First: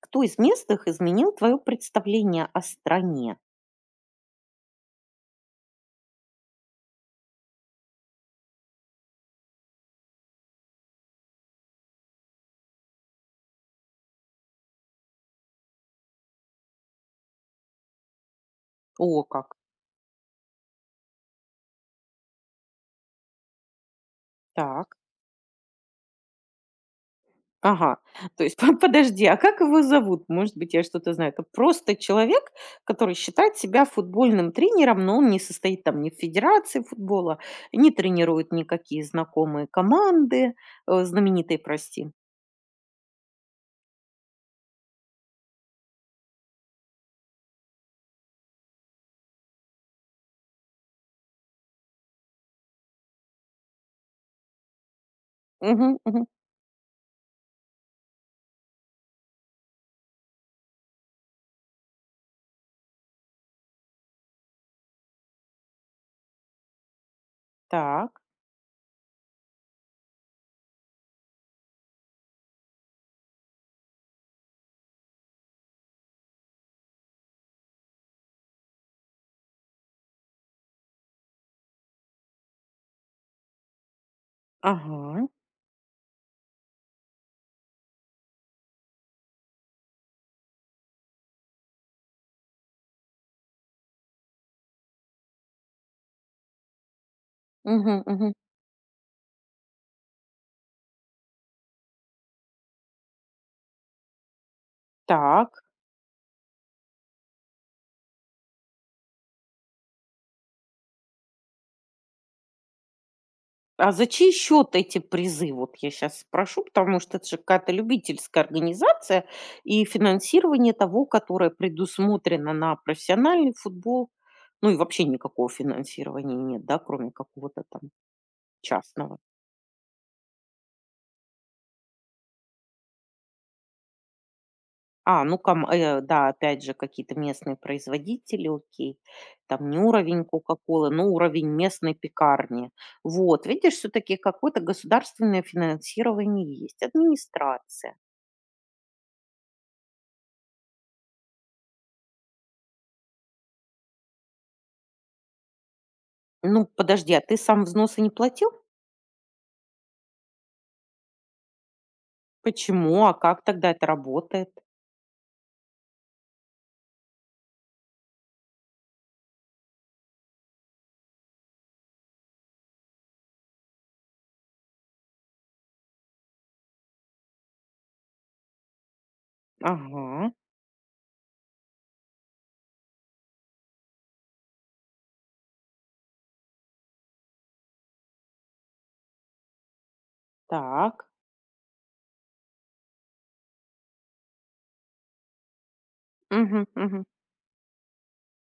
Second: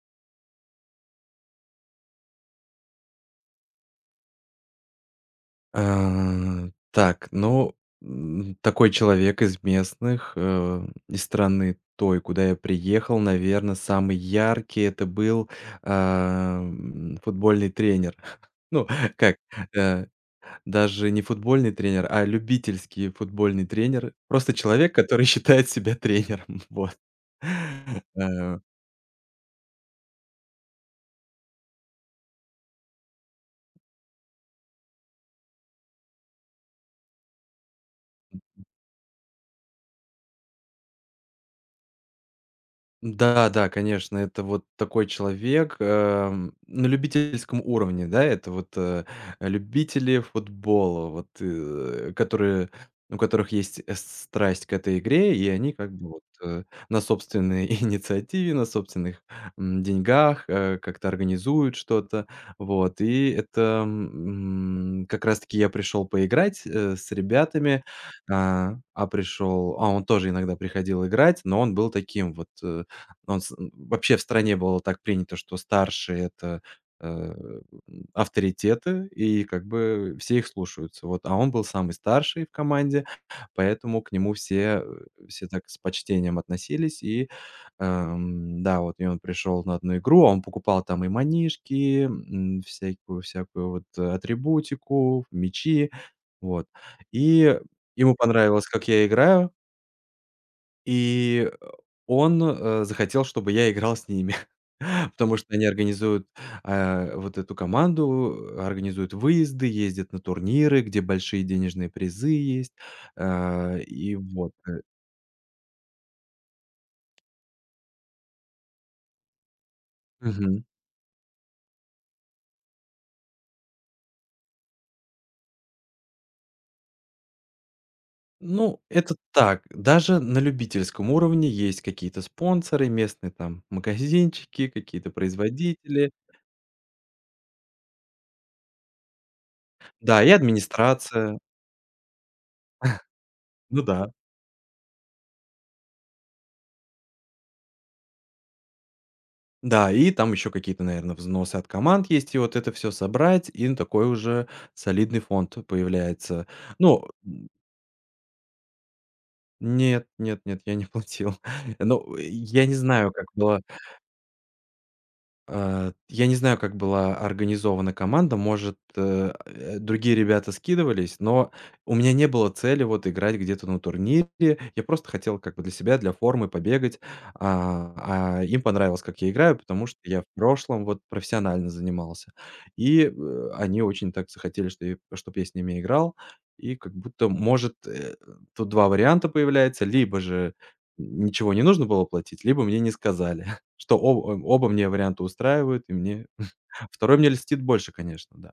Кто из местных изменил твое представление о стране? Так, ну, такой человек из местных, из страны той, куда я приехал, наверное, самый яркий — это был, футбольный тренер. Ну, О, как, как. э, даже не футбольный тренер, а любительский футбольный тренер. Просто человек, Так. который считает себя тренером. Вот. Ага, то есть подожди, а как его зовут? Может быть, я что-то знаю. Это просто человек, который считает себя футбольным тренером, но он не состоит там ни в федерации футбола, не тренирует никакие знакомые команды, знаменитые, прости. Да, да, конечно, это вот такой человек, на любительском уровне, да, это вот, любители футбола, вот, которые у которых есть, страсть к этой игре, и они как Угу, бы вот, угу. На собственной инициативе, на собственных, деньгах, как-то организуют что-то. Вот, и это, как раз таки я пришел поиграть, с ребятами, Так, а пришел а он тоже иногда приходил играть, но он был таким вот, э он с вообще в стране было так принято, что старшие — это, э, авторитеты, и как бы все их слушаются. Вот, а он был самый старший в команде, поэтому к нему все, ага, все так с почтением относились. И, да, вот, и он пришел на одну игру, а он покупал там и манишки, всякую вот атрибутику, мячи. Вот. И угу, ему угу. понравилось, как я играю. И, он, захотел, чтобы я играл с ними, потому что Так, они организуют, вот эту команду, организуют выезды, ездят на турниры, где большие денежные призы есть, э, а за и чей вот, счет э. эти призы? Вот я сейчас спрошу, потому что это же какая-то любительская организация и Мгм. финансирование того, которое предусмотрено на профессиональный футбол. Ну и вообще никакого финансирования нет, да, кроме какого-то там Ну, это частного. так, даже на любительском уровне есть какие-то спонсоры, местные там магазинчики, какие-то производители. Да, опять же, какие-то местные производители, окей. Там не Да, уровень и Кока-Колы, но администрация. уровень местной пекарни. Вот, видишь, Ну да. все-таки какое-то государственное финансирование есть, администрация. Да, и там еще какие-то, наверное, взносы от команд есть, и вот это все собрать, и такой уже солидный фонд появляется. Ну, Ну, подожди, а ты сам взносы не платил? нет, нет, нет, я не платил. Ну, я не Почему? А знаю, как как была тогда это работает? Я не знаю, как была организована команда, может, другие ребята скидывались, но у меня не было цели вот играть где-то на турнире. Я просто хотел как бы для себя, для формы побегать. А, а им понравилось, как я играю, потому что я в Ага, прошлом вот профессионально занимался. И, они очень так захотели, что я чтоб я с ними играл. И как будто, может, тут 2 варианта появляется: либо же так. ничего не нужно было платить, либо мне не сказали. Оба мне варианта устраивают, и мне Мгм, мгм. второй мне льстит больше, конечно, да.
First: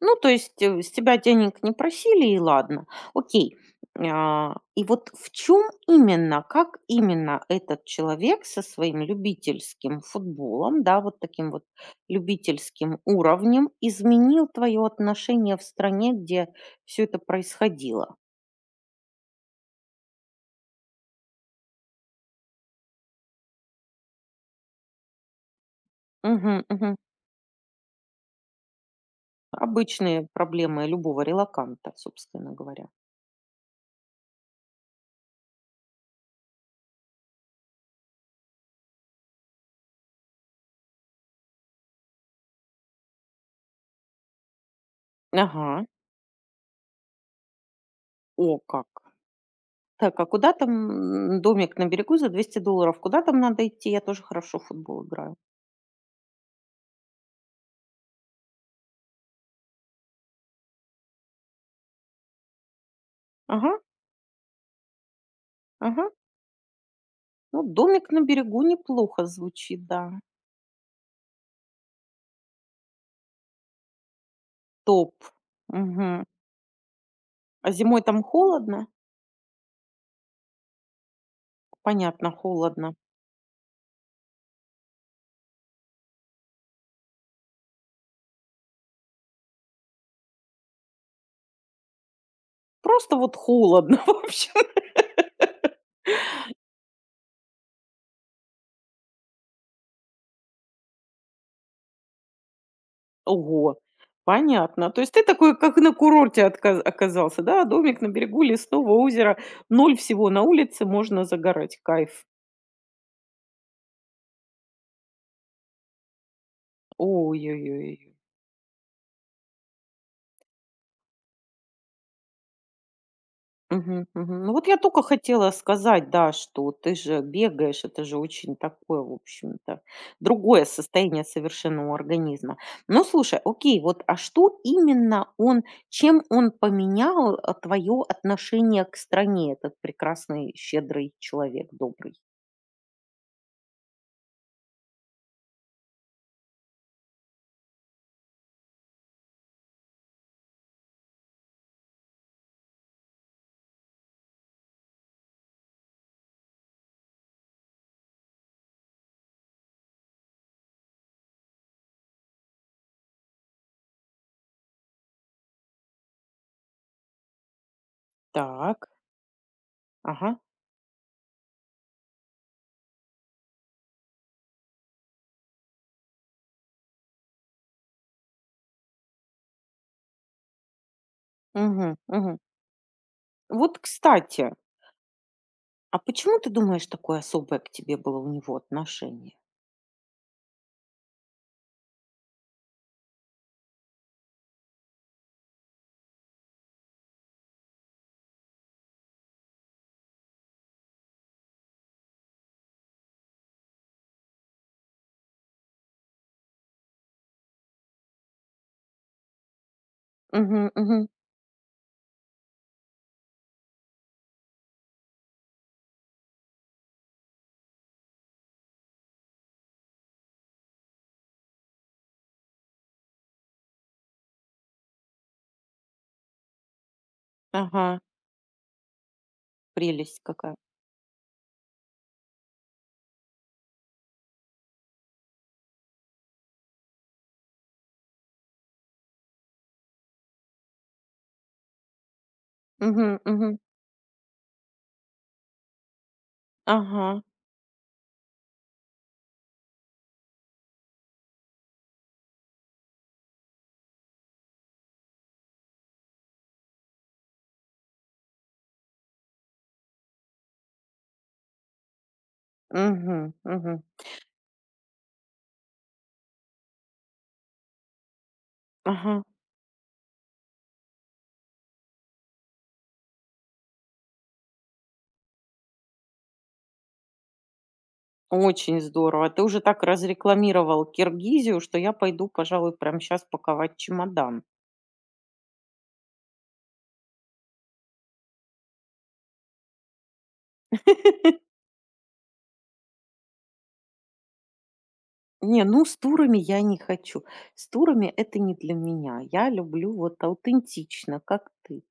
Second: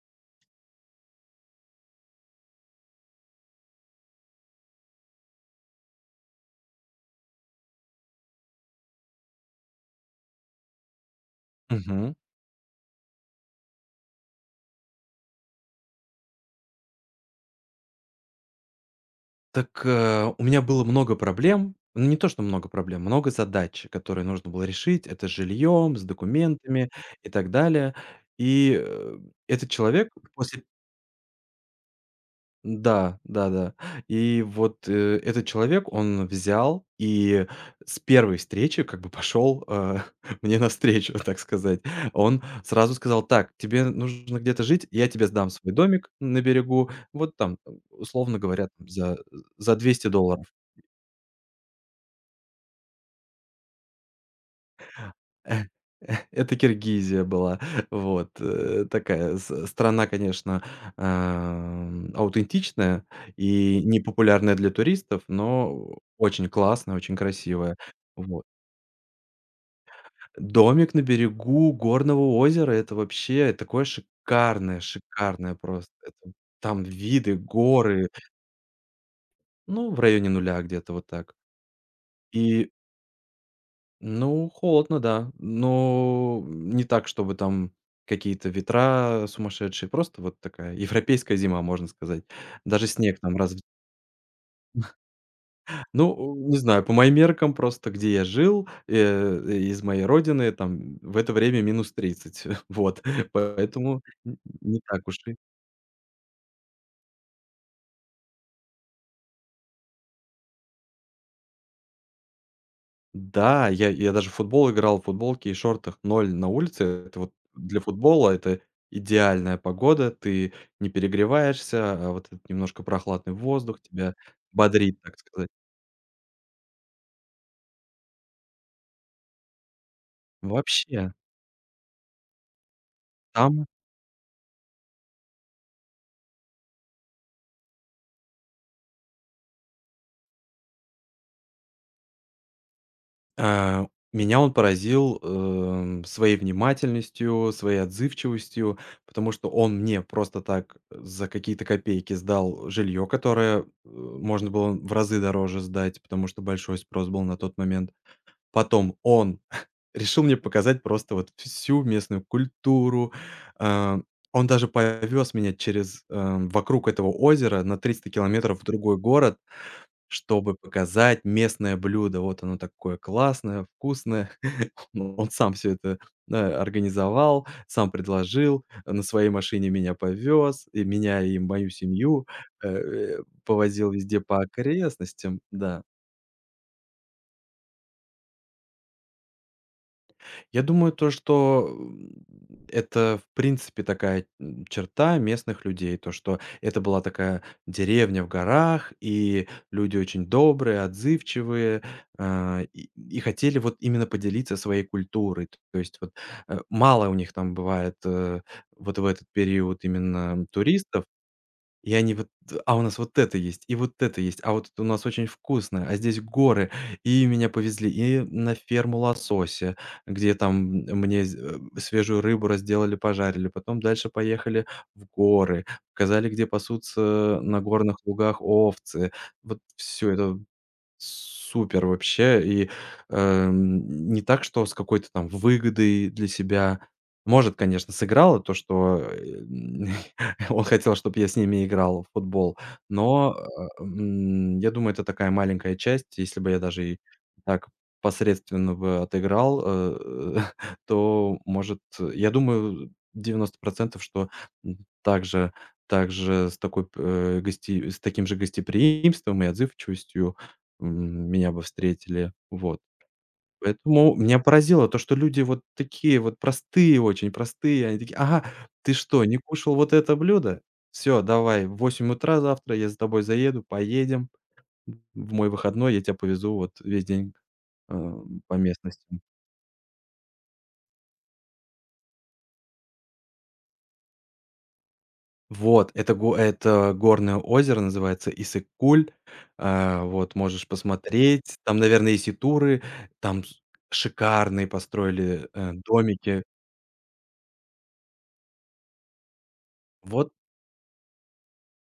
Ну, то есть с тебя денег не просили, и ладно. Окей. И вот в чем именно, как именно этот человек со своим любительским футболом, да, вот таким вот Мгм. любительским уровнем изменил твое отношение в стране, где все это происходило? Так, у меня было много проблем. Ну, не то, что много проблем, много задач, которые нужно было решить. Это с жильем, с Мгм, документами мгм. и так далее. И, этот человек Обычные после. проблемы любого релаканта, собственно говоря. Да, да-да. И вот, этот человек, он взял и с первой встречи как бы пошел, мне навстречу, так сказать. Он сразу сказал: "Так, тебе нужно где-то жить, я тебе сдам свой Ага. домик на берегу, вот там, условно О, говоря, как. там за 200 Так, а долларов". куда там домик на берегу за $200? Куда там надо идти? Я тоже хорошо в футбол играю. Э, Это Киргизия была. Вот, такая страна, конечно, аутентичная Ага, и непопулярная для туристов, но ага. очень классная, очень Ну, красивая. домик на Вот. берегу неплохо звучит, да. Домик на берегу горного озера — это вообще такое шикарное, Топ. шикарное просто. Мгм. Это там виды, А зимой горы, там холодно? ну, в районе нуля где-то вот так. Понятно, И холодно. Ну, холодно, да. Но не так, чтобы там какие-то ветра сумасшедшие. Просто вот такая европейская зима, можно сказать. Даже Просто снег вот там раз в. холодно вообще. Ну, не знаю, по моим меркам просто, где я жил, из моей родины, там в это время -30, Вот. Ого, Поэтому н не понятно. То так есть уж ты и. такой, как на курорте отка оказался, да? Домик на берегу лесного озера, ноль всего на улице, можно загорать. Кайф. Да, я даже в футбол играл, в футболке и шортах. Ноль на улице — это вот для Ой-ой-ой. футбола это идеальная погода. Ты не перегреваешься, а вот этот немножко прохладный воздух Мгм, тебя мгм. Ну, вот я бодрит, только так сказать. хотела сказать, да, что ты же бегаешь, это же очень такое, в общем-то, другое Вообще, состояние совершенно у организма. Ну, слушай, там, окей, вот, а что именно он чем он поменял, твое отношение к стране, этот прекрасный, щедрый человек, добрый? э, меня он поразил, своей внимательностью, своей отзывчивостью, потому что он мне просто так за какие-то копейки сдал жилье, которое, можно было в разы дороже сдать, потому что большой спрос был на тот момент. Потом он решил мне показать просто вот всю местную культуру. А, он даже повез меня через, вокруг этого озера на 300 километров в Так. другой город, Ага. чтобы показать местное блюдо. Вот оно такое классное, вкусное. Ну, он сам все это, да, организовал, сам предложил, на своей машине меня повез, и меня, и мою Мгм, семью, мгм. э, э, Вот, повозил везде по кстати, окрестностям, да. а почему ты думаешь, такое особое к тебе было у него отношение? Я думаю, то, что это, в принципе, такая черта местных людей, то, что это была такая деревня в горах, и люди очень добрые, отзывчивые, и хотели вот именно поделиться своей культурой. То есть вот мало у них там бывает вот в этот период именно Мгм, туристов, мгм. и они вот: "А у нас вот это есть, и вот это есть, а вот это у нас очень вкусно, а здесь горы". И меня повезли и на ферму лосося, где там, мне свежую рыбу разделали, пожарили. Потом дальше поехали в горы, показали, где пасутся на горных Ага, лугах овцы. Вот все прелесть это какая. супер вообще. И, не так, что с какой-то там выгодой для себя. Может, конечно, сыграло то, что, он хотел, чтобы я с ними играл в футбол, Мгм, но, мгм. Я думаю, это такая маленькая часть. Если бы я даже и Ага. так посредственно бы отыграл, то, может, я думаю, 90% что, м, также также с такой э, гости с таким же гостеприимством и отзывчивостью меня бы встретили. Вот. Мгм, мгм. Поэтому меня поразило то, что люди вот такие вот простые, очень простые. Они такие: "Ага, ты Ага. что, не кушал вот это блюдо? Все, давай в 8 утра завтра я за тобой заеду, поедем в мой выходной, я тебя повезу вот весь день, э, по Очень местности". здорово. А ты уже так разрекламировал Киргизию, что я пойду, пожалуй, прямо сейчас паковать чемодан. Вот, это го это горное озеро, называется Иссык. Вот, можешь посмотреть. Там, наверное, есть и туры. Там с шикарные построили, Не, ну, с турами домики. я не хочу. С турами - это не для меня. Я люблю вот Вот. аутентично, как ты.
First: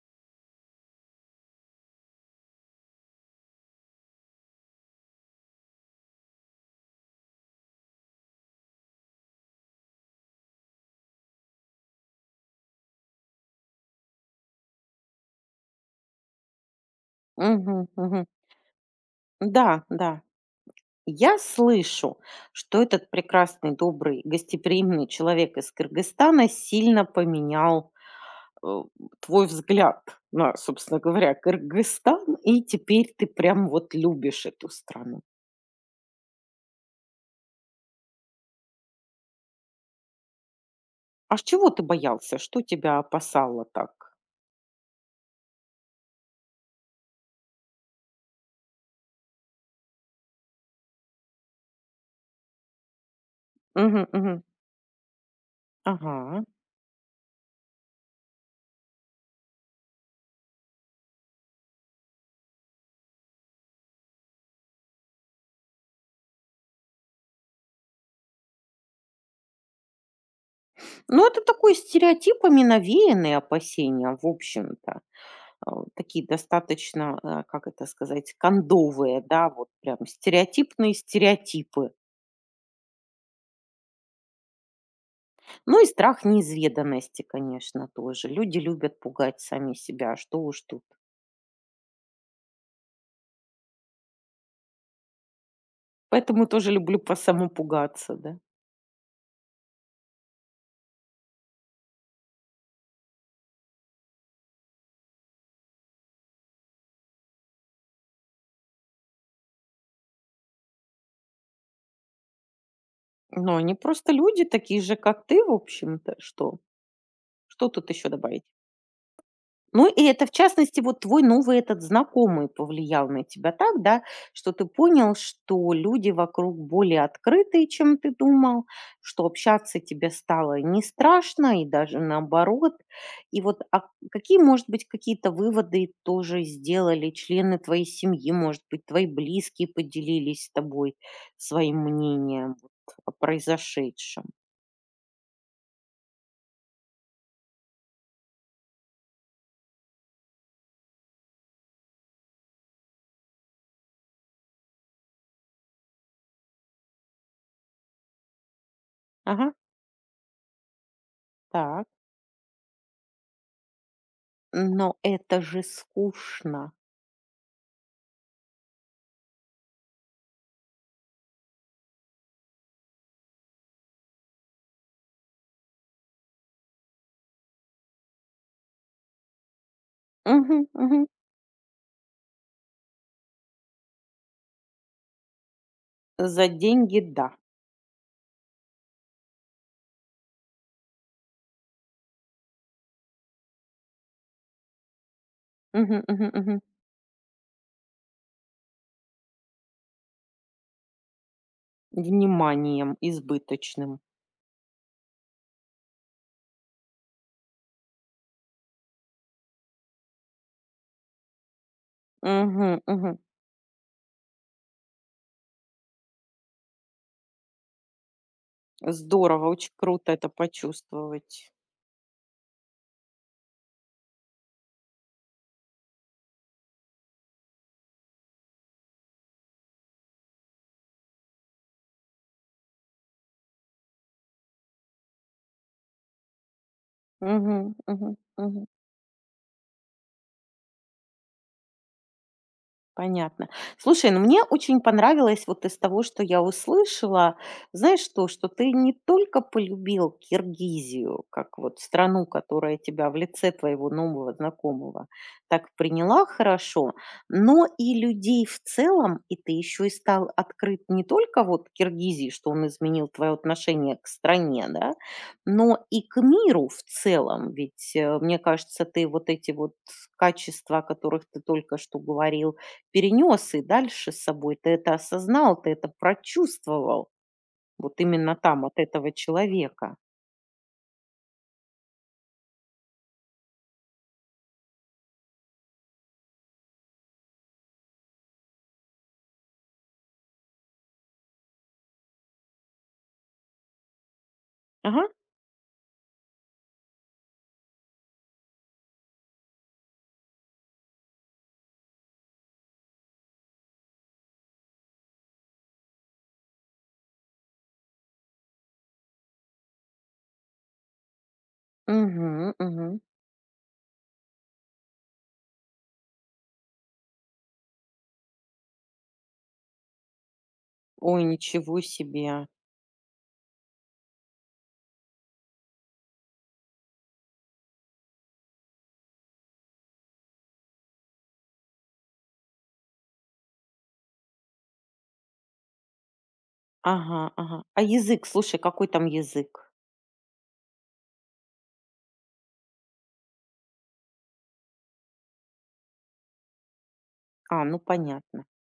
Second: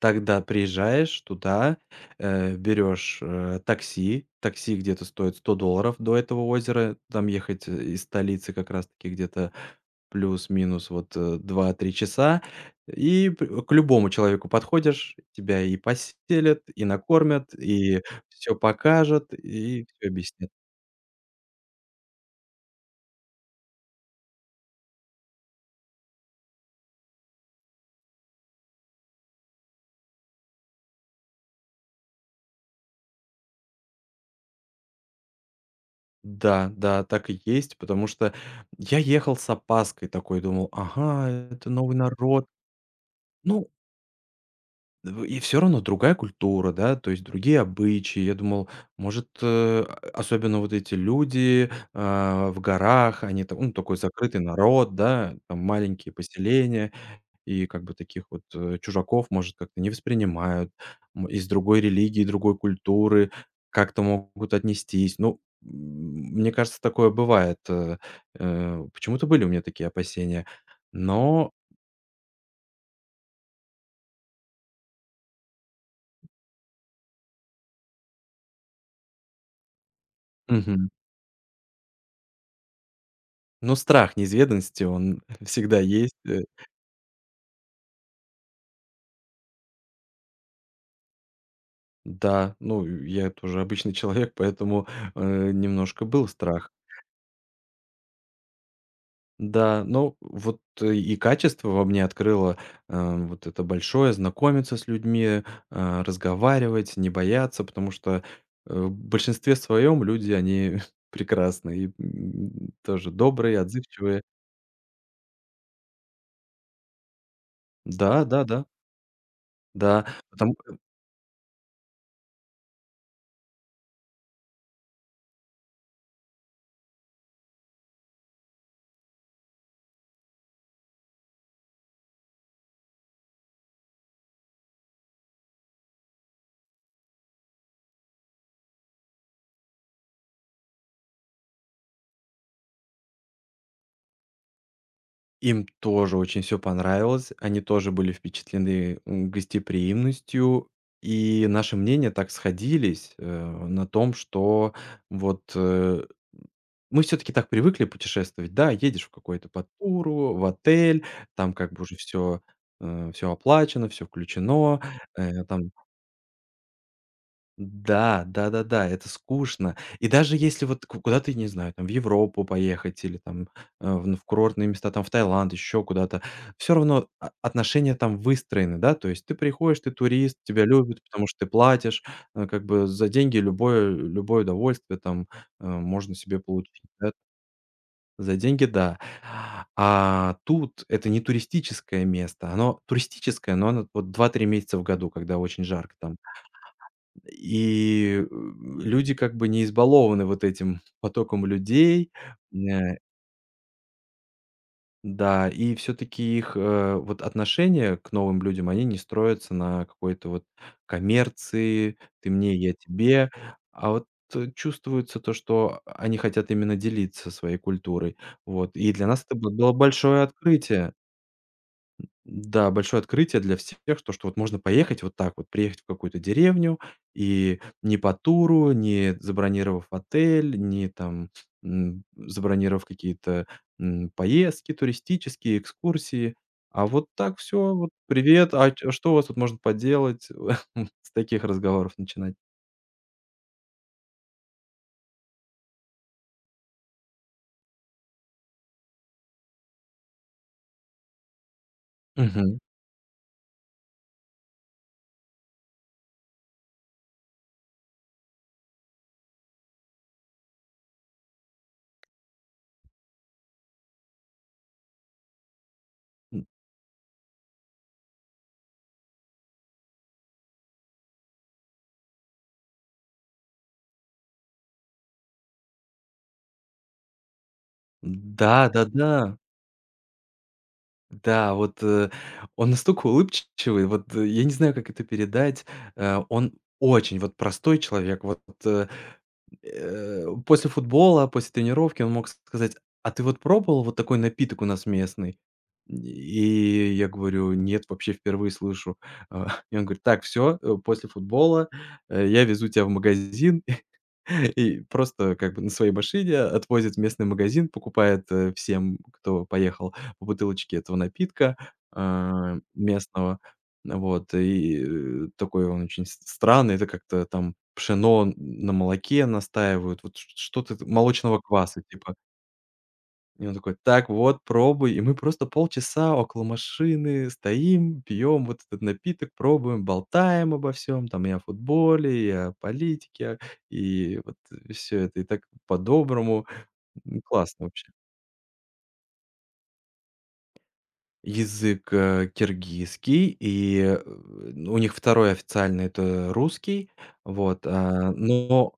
Тогда приезжаешь туда, берешь, такси. Такси где-то стоит $100 до этого озера. Там ехать, из столицы как раз таки где-то плюс-минус вот, 2-3 часа. И п к любому человеку подходишь, тебя и поселят, и накормят, Мгм, и мгм. все покажут, Да, и все да. объяснят. Я слышу, что этот прекрасный, добрый, гостеприимный человек из Кыргызстана сильно поменял, э, твой взгляд на, собственно говоря, Кыргызстан, и теперь ты прям вот любишь эту страну. Да, да, так и есть, потому что я ехал с опаской такой, думал: "Ага, А с чего это ты новый боялся? народ". Что тебя опасало Ну, так? В и все равно другая культура, да, то есть другие обычаи. Я думал, может, особенно вот эти люди, в горах, они там, ну, такой Мгм, закрытый мгм. народ, да, там маленькие Ага. поселения, и как бы таких вот, чужаков, может, как-то не воспринимают, из другой религии, другой культуры, как-то могут отнестись. Ну, мне кажется, такое бывает. Почему-то были у меня такие опасения, Ну, это но. такой стереотипами навеянные опасения, в общем-то. Такие достаточно, как это сказать, кондовые, да, вот прям стереотипные стереотипы. Но страх неизведанности, он всегда Ну и есть. страх неизведанности, конечно, тоже. Люди любят пугать сами себя, а что уж тут. Да, ну, я тоже обычный человек, поэтому, немножко был Поэтому тоже страх. люблю по саму пугаться, да. Да, но вот и качество во мне открыло, вот это большое: знакомиться с людьми, разговаривать, не бояться, потому что, в большинстве своем люди, они прекрасные, тоже Но добрые, они просто отзывчивые. люди такие же, как ты, в общем-то. Что? Что тут еще Да, добавить? да, да, Ну, и да, это, в потом. частности, вот твой новый этот знакомый повлиял на тебя так, да, что ты понял, что люди вокруг более открытые, чем ты думал, что общаться тебе стало не страшно и даже наоборот. И вот а какие, может быть, какие-то выводы тоже сделали члены твоей семьи, может быть, твои близкие поделились с тобой своим мнением вот о произошедшем? Им тоже очень все понравилось. Они тоже были впечатлены, гостеприимностью. И наши мнения так сходились, на том, что вот, мы все таки так привыкли путешествовать. Да, едешь в какую то Ага, по туру, в отель, там как бы так. уже все оплачено, все включено, Но это э, же там скучно. да, да-да-да, это скучно. И даже если вот ку куда-то, я не знаю, там в Европу поехать или там, э, в ну, в курортные места, там в Таиланд, еще куда-то, все равно о отношения там выстроены, да. То есть ты приходишь, ты турист, тебя Мгм, любят, мгм. потому что ты платишь, как бы за деньги любое удовольствие там, можно себе За получить, деньги, да. да. За деньги, да. А тут это не туристическое место. Оно туристическое, но оно вот два-три месяца в году, когда очень жарко Мгм, там. мгм, мгм. И, люди как бы не избалованы вот этим потоком людей. Вниманием Э, избыточным. да, и все таки их, вот отношения к новым людям, они не строятся на какой-то вот коммерции: "Ты мне, я Мгм, мгм. тебе". А вот, чувствуется то, что они хотят именно делиться своей культурой. Вот. И для нас это Здорово, очень было круто большое это открытие. почувствовать. Да, большое открытие для всех, то, что вот можно поехать вот так вот, приехать в какую-то деревню и не по туру, не забронировав отель, не там, забронировав какие-то, поездки туристические, экскурсии. А вот так Мгм, все вот: мгм, "Привет, мгм. а ч а что у вас тут можно поделать?" С таких разговоров начинать. Понятно. Слушай, ну мне очень понравилось вот из того, что я услышала, знаешь что, что ты не только полюбил Киргизию, как вот страну, Мгм. которая тебя в лице твоего нового знакомого так приняла хорошо, но и людей в целом, и ты еще и стал открыт не только вот Киргизии, что он изменил твое отношение к стране, да, но и к М, миру в целом. Ведь, мне кажется, ты вот эти вот качества, о которых ты только что говорил, перенес и дальше с собой. Ты это осознал, ты это прочувствовал. Вот именно там, от да-да-да. этого человека. Да, вот, он настолько улыбчивый, вот, я не знаю, как это передать. Он очень вот простой человек. Вот, э, после футбола, после тренировки он мог сказать: "А ты вот пробовал вот такой напиток у нас Ага. местный?" И я говорю: "Нет, вообще впервые слышу". И он говорит: "Так, все, после футбола, я везу тебя в магазин". И просто как бы на своей машине отвозит в местный магазин, покупает, всем, кто поехал, по бутылочке этого напитка, Угу, мгм. местного. Вот, и, такой он очень с странный. Это как-то там пшено на молоке настаивают, вот чт что-то Ой, молочного ничего кваса типа. себе. И он такой: "Так, вот, пробуй". И мы просто полчаса около машины стоим, пьем вот этот напиток, пробуем, болтаем обо всем, там и о футболе, и о политике, и вот все это. И так по-доброму. Ага, ага. Классно А вообще. язык, слушай, какой там язык? Язык, киргизский, и, у них второй официальный — это русский. А, Вот, ну понятно.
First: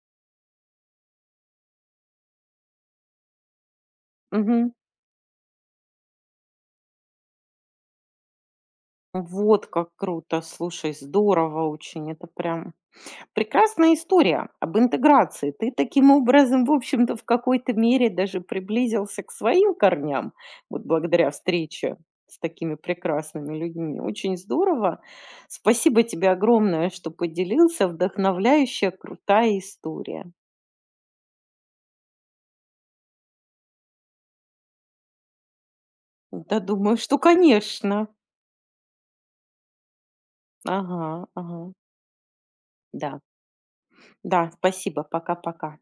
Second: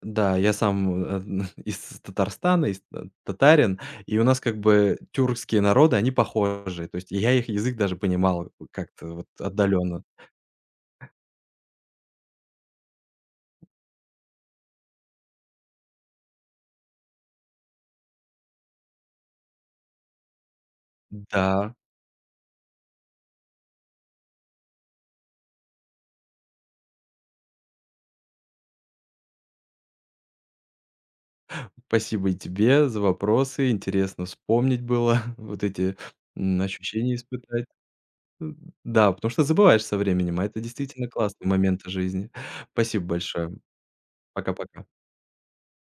да, я сам, из Татарстана, из та татарин, и у нас как Угу. бы тюркские народы, они похожи. То есть я их язык даже понимал как-то вот Вот как отдаленно. круто, слушай, здорово очень. Это прям прекрасная история об интеграции. Ты таким образом, в общем-то, в какой-то мере даже приблизился к своим корням, вот благодаря Да, встрече с такими прекрасными людьми. Очень здорово. Спасибо тебе огромное, что поделился. Вдохновляющая, крутая история. спасибо и тебе за вопросы. Интересно вспомнить было, вот эти, Да, думаю, ощущения что, испытать. конечно. М, да, потому что забываешь со временем, а это Ага, действительно классные ага. моменты жизни. Спасибо Да, большое. да, Пока-пока. спасибо. Пока-пока.